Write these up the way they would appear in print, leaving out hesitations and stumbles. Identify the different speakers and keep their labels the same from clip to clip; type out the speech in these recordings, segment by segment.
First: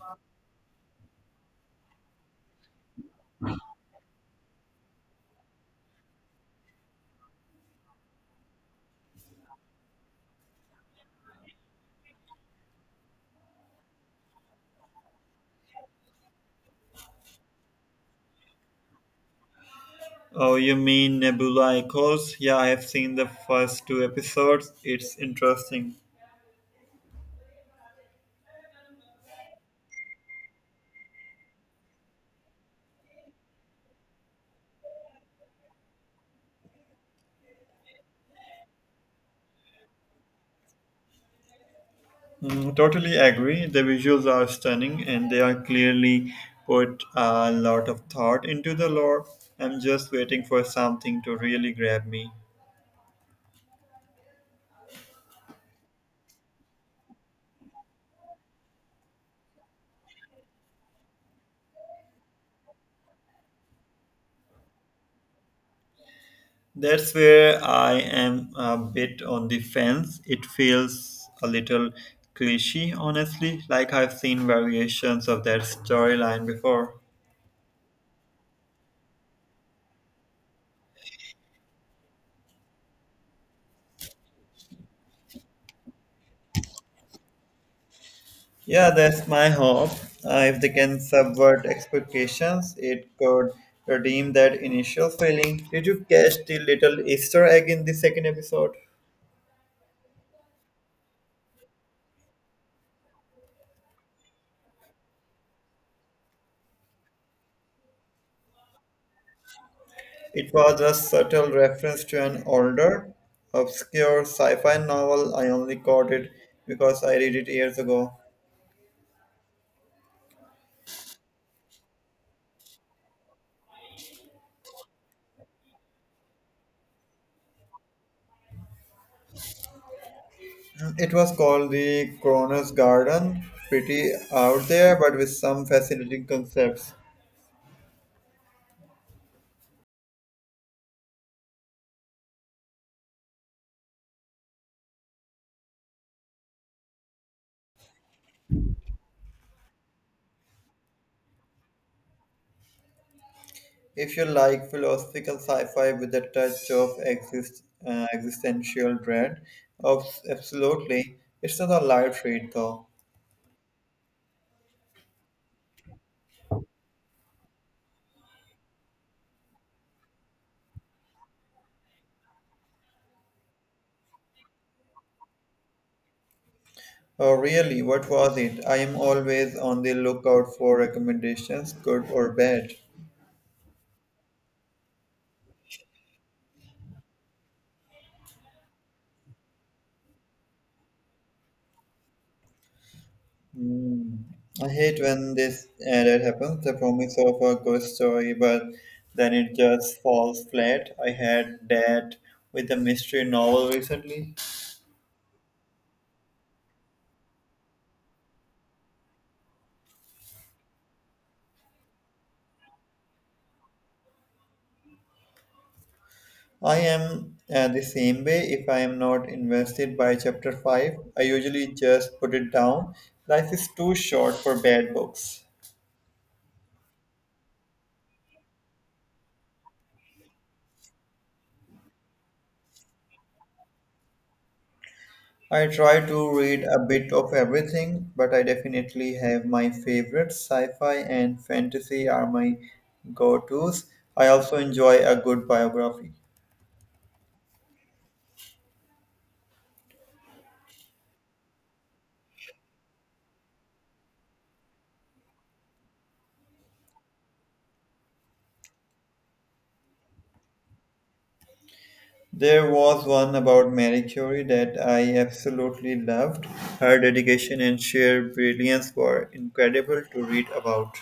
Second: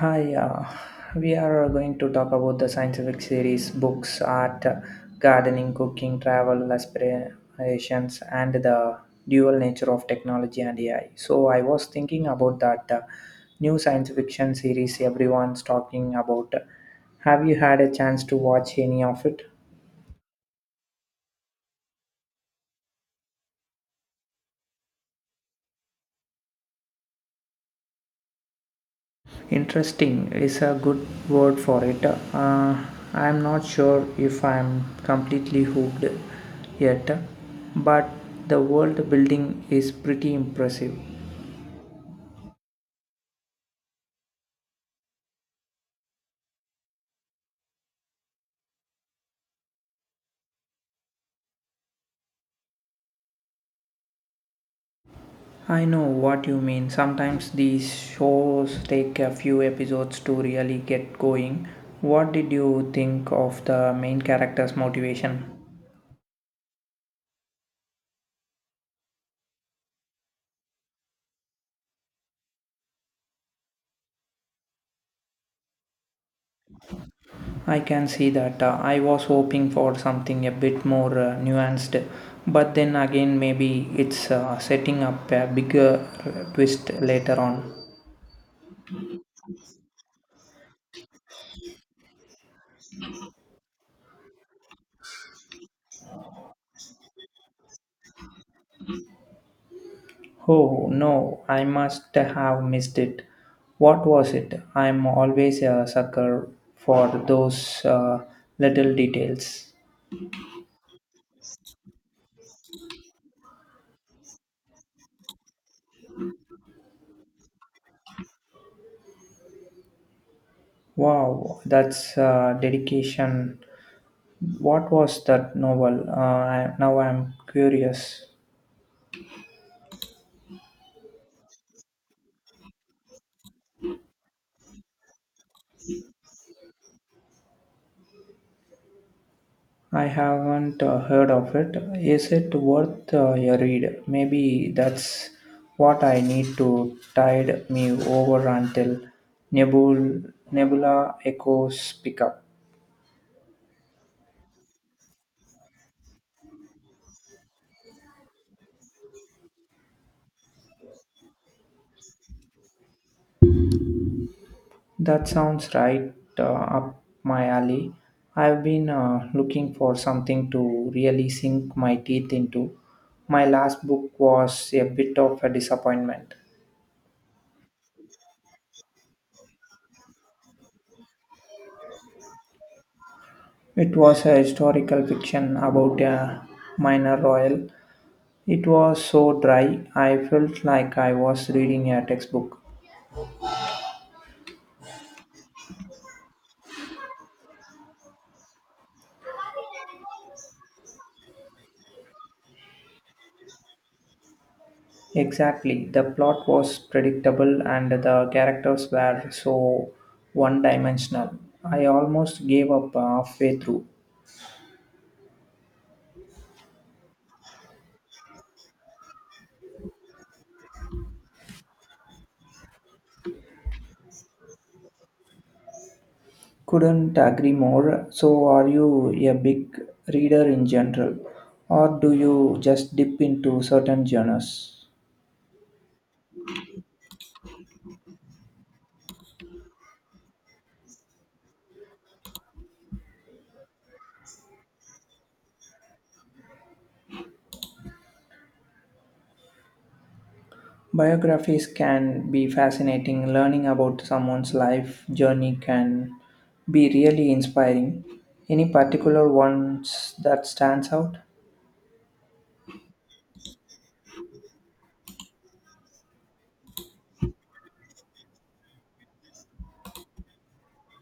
Speaker 1: Hi, we are going to talk about the scientific series, books, art, gardening, cooking, travel, aspirations, and the dual nature of technology and AI. So, I was thinking about that new science fiction series everyone's talking about. Have you had a chance to watch any of it?
Speaker 2: Oh, you mean Nebula Echoes? Yeah, I have seen the first two episodes. It's interesting.
Speaker 1: Interesting is a good word for it. I'm not sure if I'm completely hooked yet, but the world building is pretty impressive.
Speaker 2: Mm, totally agree. The visuals are stunning and they are clearly put a lot of thought into the lore. I'm just waiting for something to really grab me.
Speaker 1: I know what you mean. Sometimes these shows take a few episodes to really get going. What did you think of the main character's motivation?
Speaker 2: That's where I am a bit on the fence. It feels a little cliche, honestly, like I've seen variations of that storyline before.
Speaker 1: I can see that. I was hoping for something a bit more nuanced, but then again, maybe it's setting up a bigger twist later on.
Speaker 2: Yeah, that's my hope. If they can subvert expectations, it could redeem that initial feeling. Did you catch the little Easter egg in the second episode?
Speaker 1: Oh no, I must have missed it. What was it? I'm always a sucker for those little details.
Speaker 2: It was a subtle reference to an older, obscure sci fi novel. I only caught it because I read it years ago.
Speaker 1: Wow, that's dedication. What was that novel? Now I'm curious.
Speaker 2: It was called The Coroner's Garden. Pretty out there, but with some fascinating concepts.
Speaker 1: I haven't heard of it. Is it worth a read? Maybe that's what I need to tide me over until Nebula Echoes pick up.
Speaker 2: If you like philosophical sci-fi with a touch of existential dread, absolutely. It's not a light read though.
Speaker 1: That sounds right up my alley. I've been looking for something to really sink my teeth into. My last book was a bit of a disappointment.
Speaker 2: Oh, really? What was it? I am always on the lookout for recommendations, good or bad.
Speaker 1: It was a historical fiction about a minor royal. It was so dry, I felt like I was reading a textbook.
Speaker 2: Hmm. I hate when this that happens. The promise of a good story, but then it just falls flat. I had that with a mystery novel recently.
Speaker 1: Exactly, the plot was predictable and the characters were so one dimensional. I almost gave up halfway through.
Speaker 2: I am the same way. If I am not invested by chapter 5, I usually just put it down. Life is too short for bad books.
Speaker 1: Couldn't agree more. So, are you a big reader in general, or do you just dip into certain genres?
Speaker 2: I try to read a bit of everything, but I definitely have my favorites. Sci fi and fantasy are my go tos. I also enjoy a good biography.
Speaker 1: Biographies can be fascinating. Learning about someone's life journey can be really inspiring. Any particular ones that stands out?
Speaker 2: There was one about Marie Curie that I absolutely loved. Her dedication and sheer brilliance were incredible to read about.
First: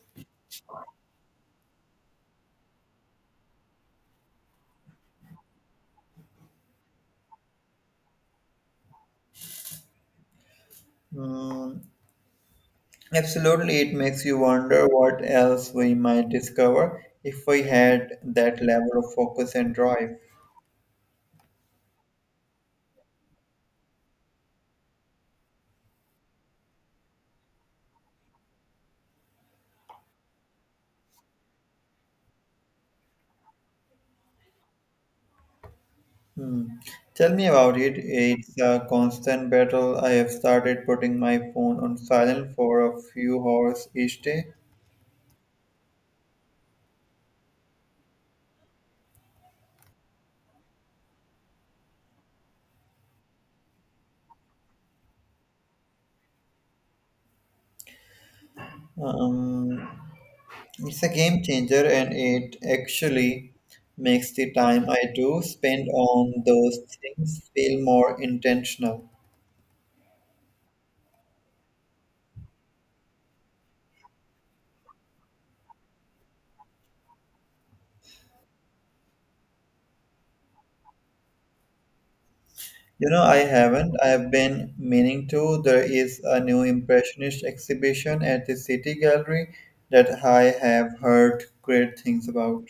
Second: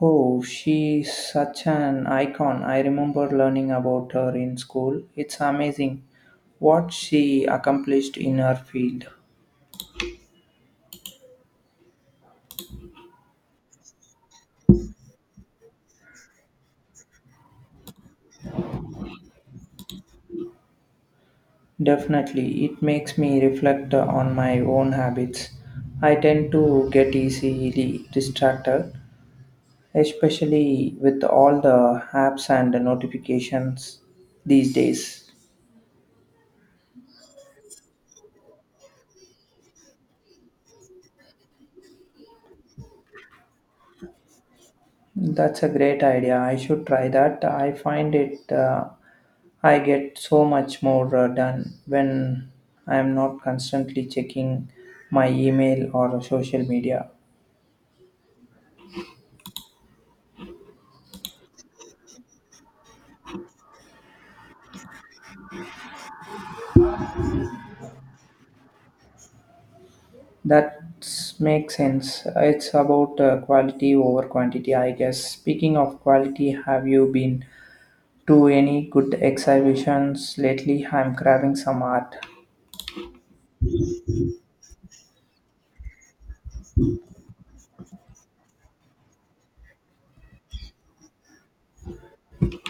Speaker 1: Oh, she's such an icon. I remember learning about her in school. It's amazing what she accomplished in her field.
Speaker 2: Mm, absolutely, it makes you wonder what else we might discover if we had that level of focus and drive.
Speaker 1: Definitely, it makes me reflect on my own habits. I tend to get easily distracted, especially with all the apps and the notifications these days.
Speaker 2: Hmm. Tell me about it. It's a constant battle. I have started putting my phone on silent for a few hours each day.
Speaker 1: That's a great idea. I should try that. I get so much more done when I am not constantly checking my email or social media.
Speaker 2: Um, it's a game changer, and it actually makes the time I do spend on those things feel more intentional.
Speaker 1: That makes sense. It's about quality over quantity, I guess. Speaking of quality, have you been to any good exhibitions lately? I'm craving some art.
Speaker 2: You know, I haven't. I have been meaning to. There is a new Impressionist exhibition at the City Gallery that I have heard great things about.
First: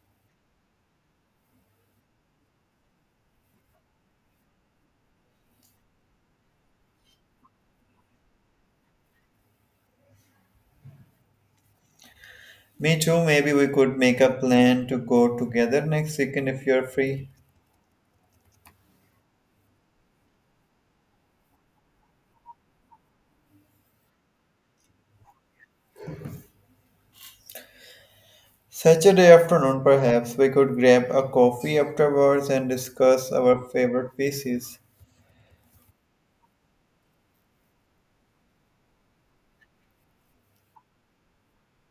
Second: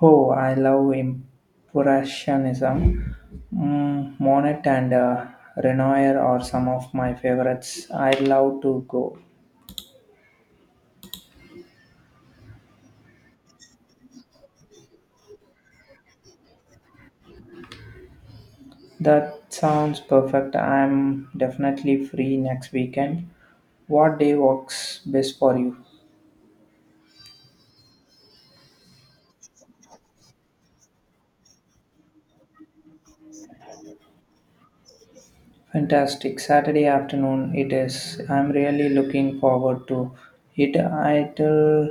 Speaker 1: Oh, I love Impressionism. Mm, Monet and Renoir are some of my favorites. I love to go.
Speaker 2: Me too. Maybe we could make a plan to go together next weekend if you're free.
Speaker 1: That sounds perfect. I'm definitely free next weekend. What day works best for you?
Speaker 2: Saturday afternoon, perhaps. We could grab a coffee afterwards and discuss our favorite pieces.
Speaker 1: Fantastic. Saturday afternoon it is. I'm really looking forward to it. It'll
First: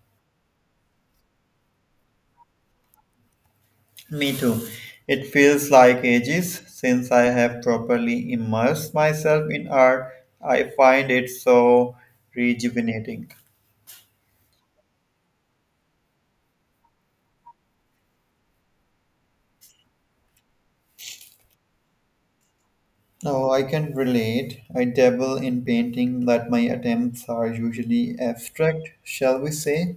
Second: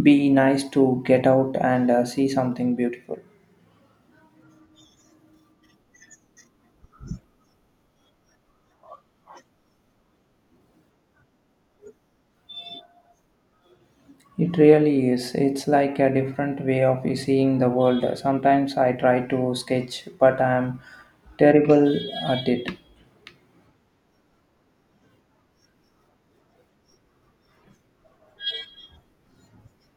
Speaker 1: be nice to get out and see something beautiful.
Speaker 2: Me too. It feels like ages since I have properly immersed myself in art. I find it so rejuvenating.
Speaker 1: It really is. It's like a different way of seeing the world. Sometimes I try to sketch, but I'm terrible at it.
Speaker 2: No, I can relate. I dabble in painting, but my attempts are usually abstract, shall we say?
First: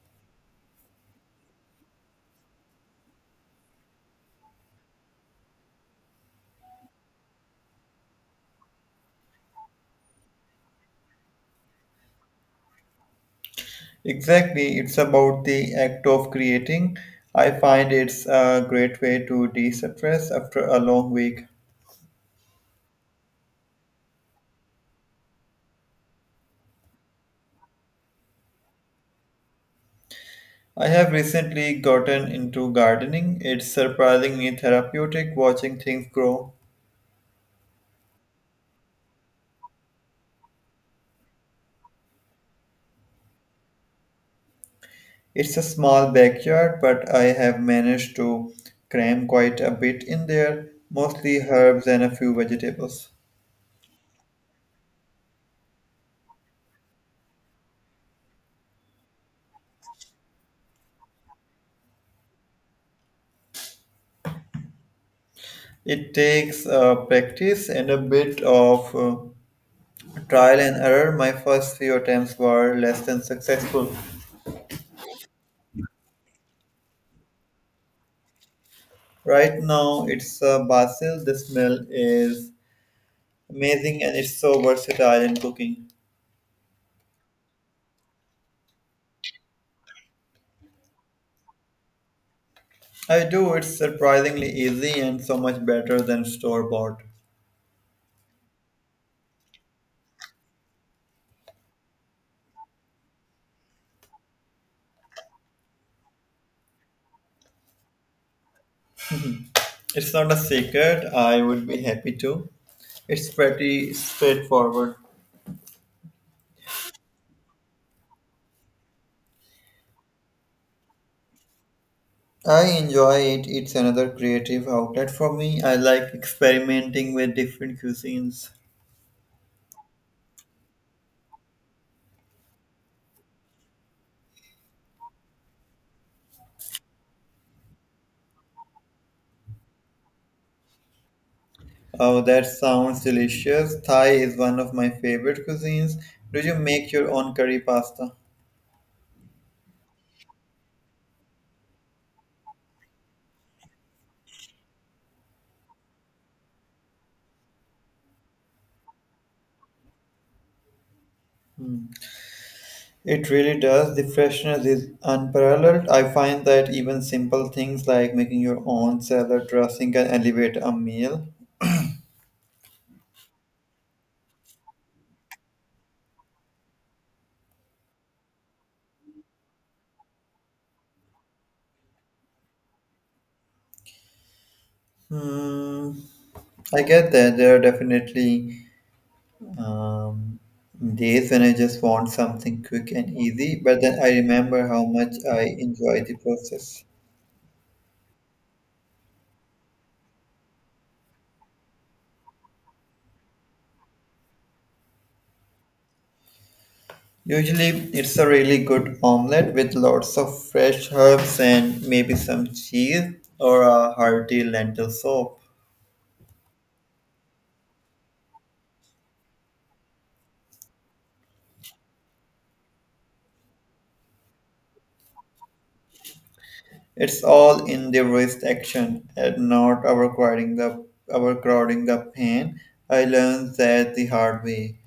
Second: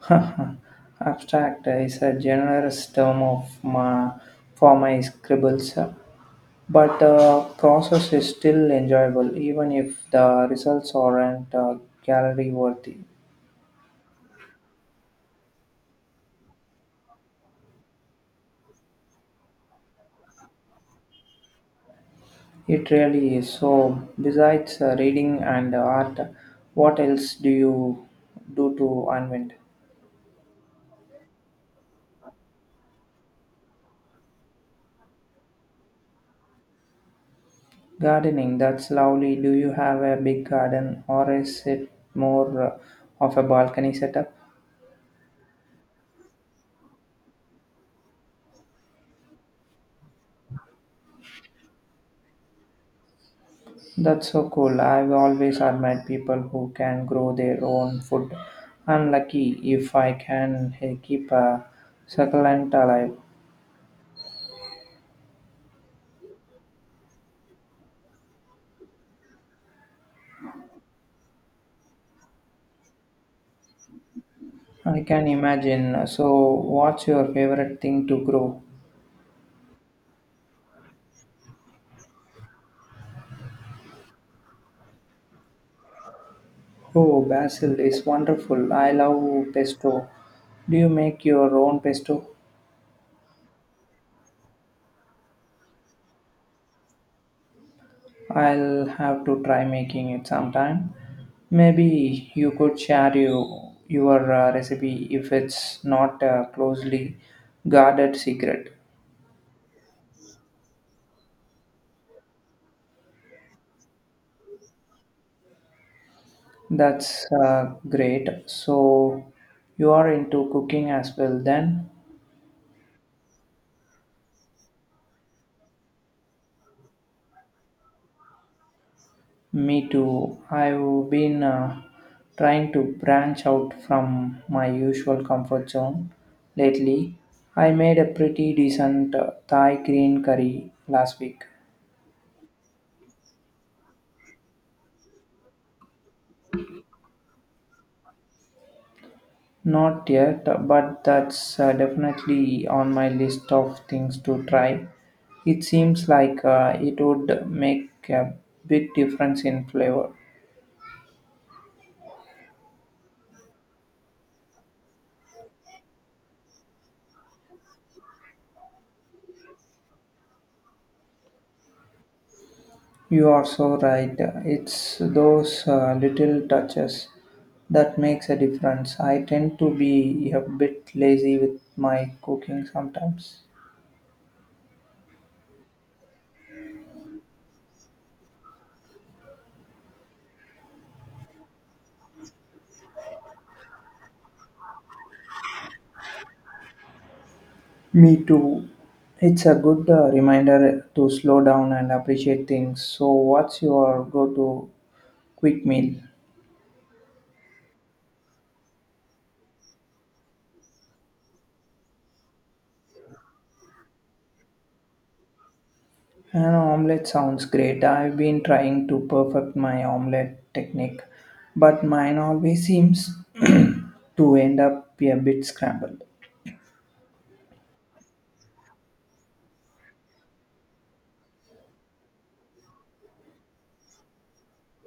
Speaker 1: Abstract is a generous term for my scribbles, but the process is still enjoyable, even if the results aren't gallery worthy.
Speaker 2: Exactly, it's about the act of creating. I find it's a great way to de stress after a long week.
Speaker 1: It really is. So, besides reading and art, what else do you do to unwind?
Speaker 2: I have recently gotten into gardening. It's surprisingly therapeutic watching things grow.
Speaker 1: Gardening, that's lovely. Do you have a big garden or is it more of a balcony setup?
Speaker 2: It's a small backyard, but I have managed to cram quite a bit in there, mostly herbs and a few vegetables.
Speaker 1: That's so cool. I've always admired people who can grow their own food. I'm lucky if I can keep a succulent alive.
Speaker 2: It takes practice and a bit of trial and error. My first few attempts were less than successful.
Speaker 1: I can imagine. So, what's your favorite thing to grow?
Speaker 2: Right now, it's basil. The smell is amazing and it's so versatile in cooking.
Speaker 1: Oh, basil is wonderful. I love pesto. Do you make your own pesto?
Speaker 2: I do. It's surprisingly easy and so much better than store bought.
Speaker 1: I'll have to try making it sometime. Maybe your recipe if it's not a closely guarded secret.
Speaker 2: It's not a secret. I would be happy to. It's pretty straightforward.
Speaker 1: That's great. So you are into cooking as well then?
Speaker 2: I enjoy it. It's another creative outlet for me. I like experimenting with different cuisines.
Speaker 1: Me too. I've been trying to branch out from my usual comfort zone lately. I made a pretty decent Thai green curry last week.
Speaker 2: Oh, that sounds delicious. Thai is one of my favorite cuisines. Do you make your own curry pasta?
Speaker 1: Not yet, but that's definitely on my list of things to try. It seems like it would make a big difference in flavor.
Speaker 2: It really does. The freshness is unparalleled. I find that even simple things like making your own salad dressing can elevate a meal.
Speaker 1: You are so right. It's those little touches that makes a difference. I tend to be a bit lazy with my cooking sometimes.
Speaker 2: Hmm, I get that. There are definitely um, days when I just want something quick and easy, but then I remember how much I enjoy the process.
Speaker 1: Me too. It's a good reminder to slow down and appreciate things. So, what's your go-to quick meal?
Speaker 2: Usually, it's a really good omelette with lots of fresh herbs and maybe some cheese or a hearty lentil soup.
Speaker 1: An omelette sounds great. I've been trying to perfect my omelette technique, but mine always seems to end up a bit scrambled.
Speaker 2: It's all in the wrist action and not overcrowding the pain. I learned that the hard way.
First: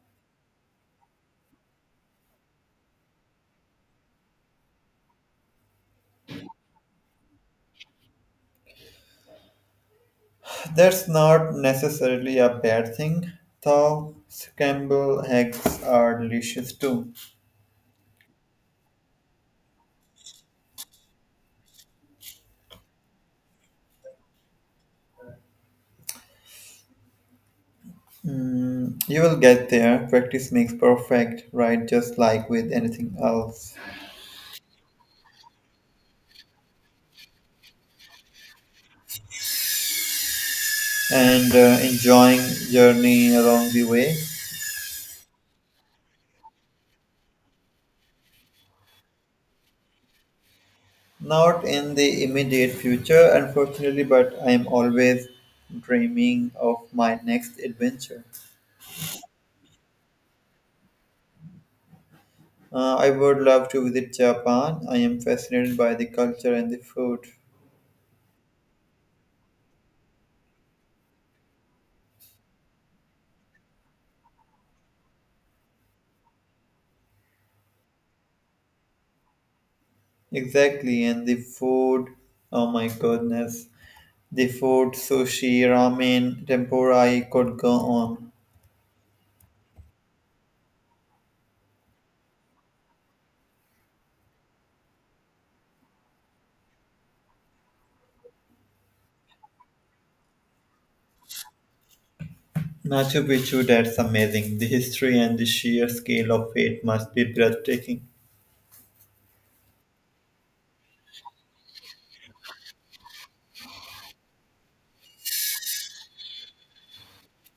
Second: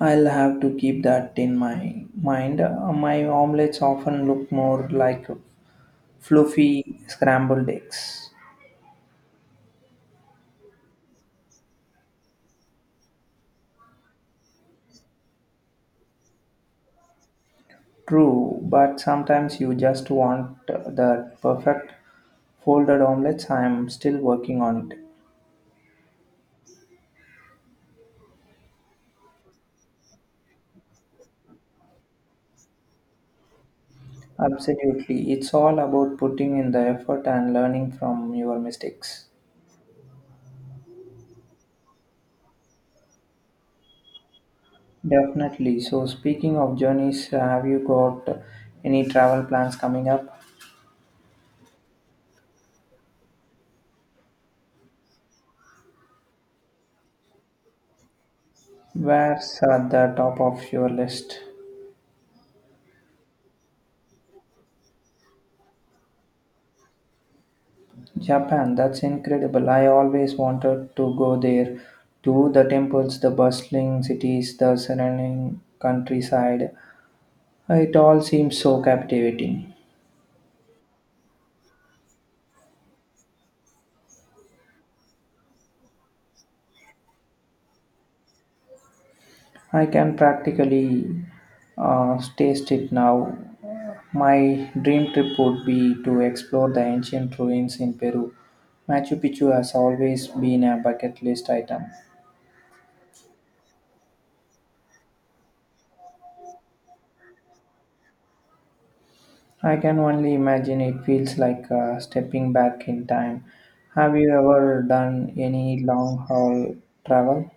Speaker 1: I'll have to keep that in my mind. My omelettes often look more like fluffy scrambled eggs.
Speaker 2: That's not necessarily a bad thing, though. Scramble eggs are delicious too.
Speaker 1: True, but sometimes you just want that perfect folded omelets. I am still working on it.
Speaker 2: Mm, you will get there. Practice makes perfect, right? Just like with anything else.
Speaker 1: Absolutely. It's all about putting in the effort and learning from your mistakes.
Speaker 2: And enjoying journey along the way.
Speaker 1: Definitely. So, speaking of journeys, have you got any travel plans coming up?
Speaker 2: Not in the immediate future, unfortunately, but I am always dreaming of my next adventure.
Speaker 1: Where's at the top of your list?
Speaker 2: I would love to visit Japan. I am fascinated by the culture and the food.
Speaker 1: Japan, that's incredible. I always wanted to go there. To the temples, the bustling cities, the surrounding countryside. It all seems so captivating.
Speaker 2: Exactly, and the food. Oh my goodness. The food, sushi, ramen, tempura, I could go on.
Speaker 1: I can practically taste it now. My dream trip would be to explore the ancient ruins in Peru. Machu Picchu has always been a bucket list item.
Speaker 2: Machu Picchu, that's amazing. The history and the sheer scale of it must be breathtaking.
Speaker 1: I can only imagine it feels like stepping back in time. Have you ever done any long haul travel?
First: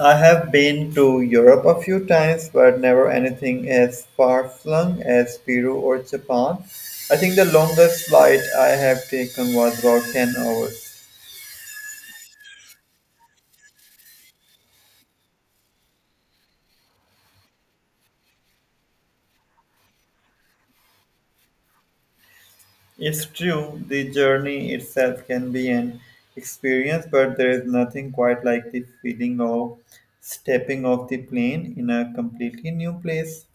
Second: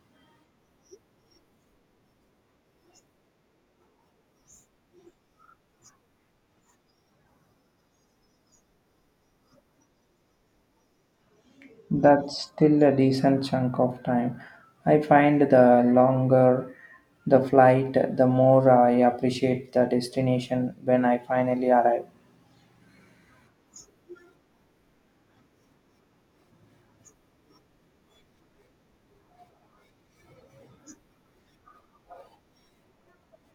Speaker 2: I have been to Europe a few times, but never anything as far flung as Peru or Japan. I think the longest flight I have taken was about 10 hours.
Speaker 1: That's still a decent chunk of time. I find the longer the flight, the more I appreciate the destination when I finally arrive.
Speaker 2: It's true, the journey itself can be an experience, but there is nothing quite like the feeling of stepping off the plane in a completely new place.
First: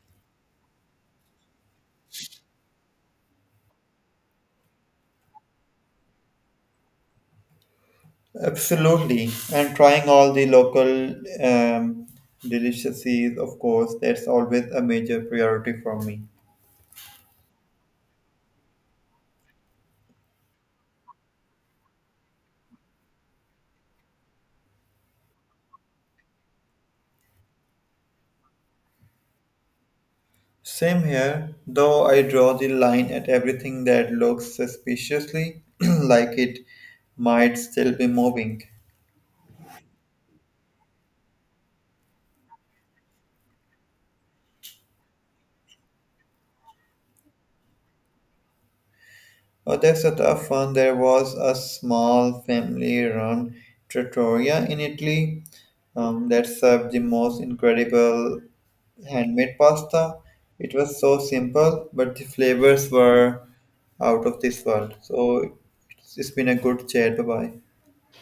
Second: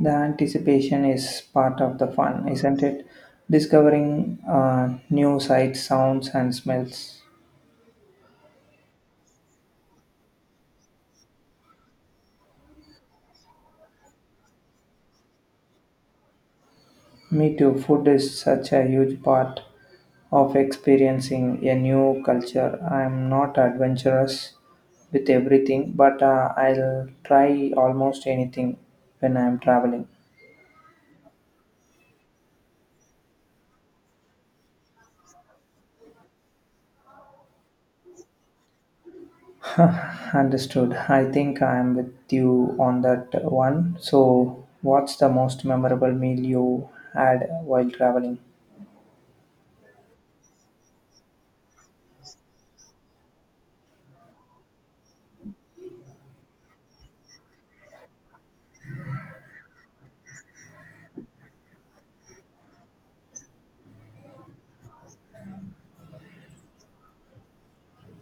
Speaker 1: The anticipation is part of the fun, isn't it? Discovering new sights, sounds, and smells.
Speaker 2: Absolutely, and trying all the local um, delicacies, of course, that's always a major priority for me.
Speaker 1: Me too, food is such a huge part of experiencing a new culture. I'm not adventurous with everything, but I'll try almost anything when I'm traveling.
Speaker 2: Same here, though I draw the line at everything that looks suspiciously like it might still be moving.
Speaker 1: Understood. I think I'm with you on that one. So, what's the most memorable meal you had while traveling?
Speaker 2: Oh, that's a tough one. There was a small family run trattoria in Italy that served the most incredible handmade pasta. It was so simple, but the flavors were out of this world. So it's been a good chat. Bye bye.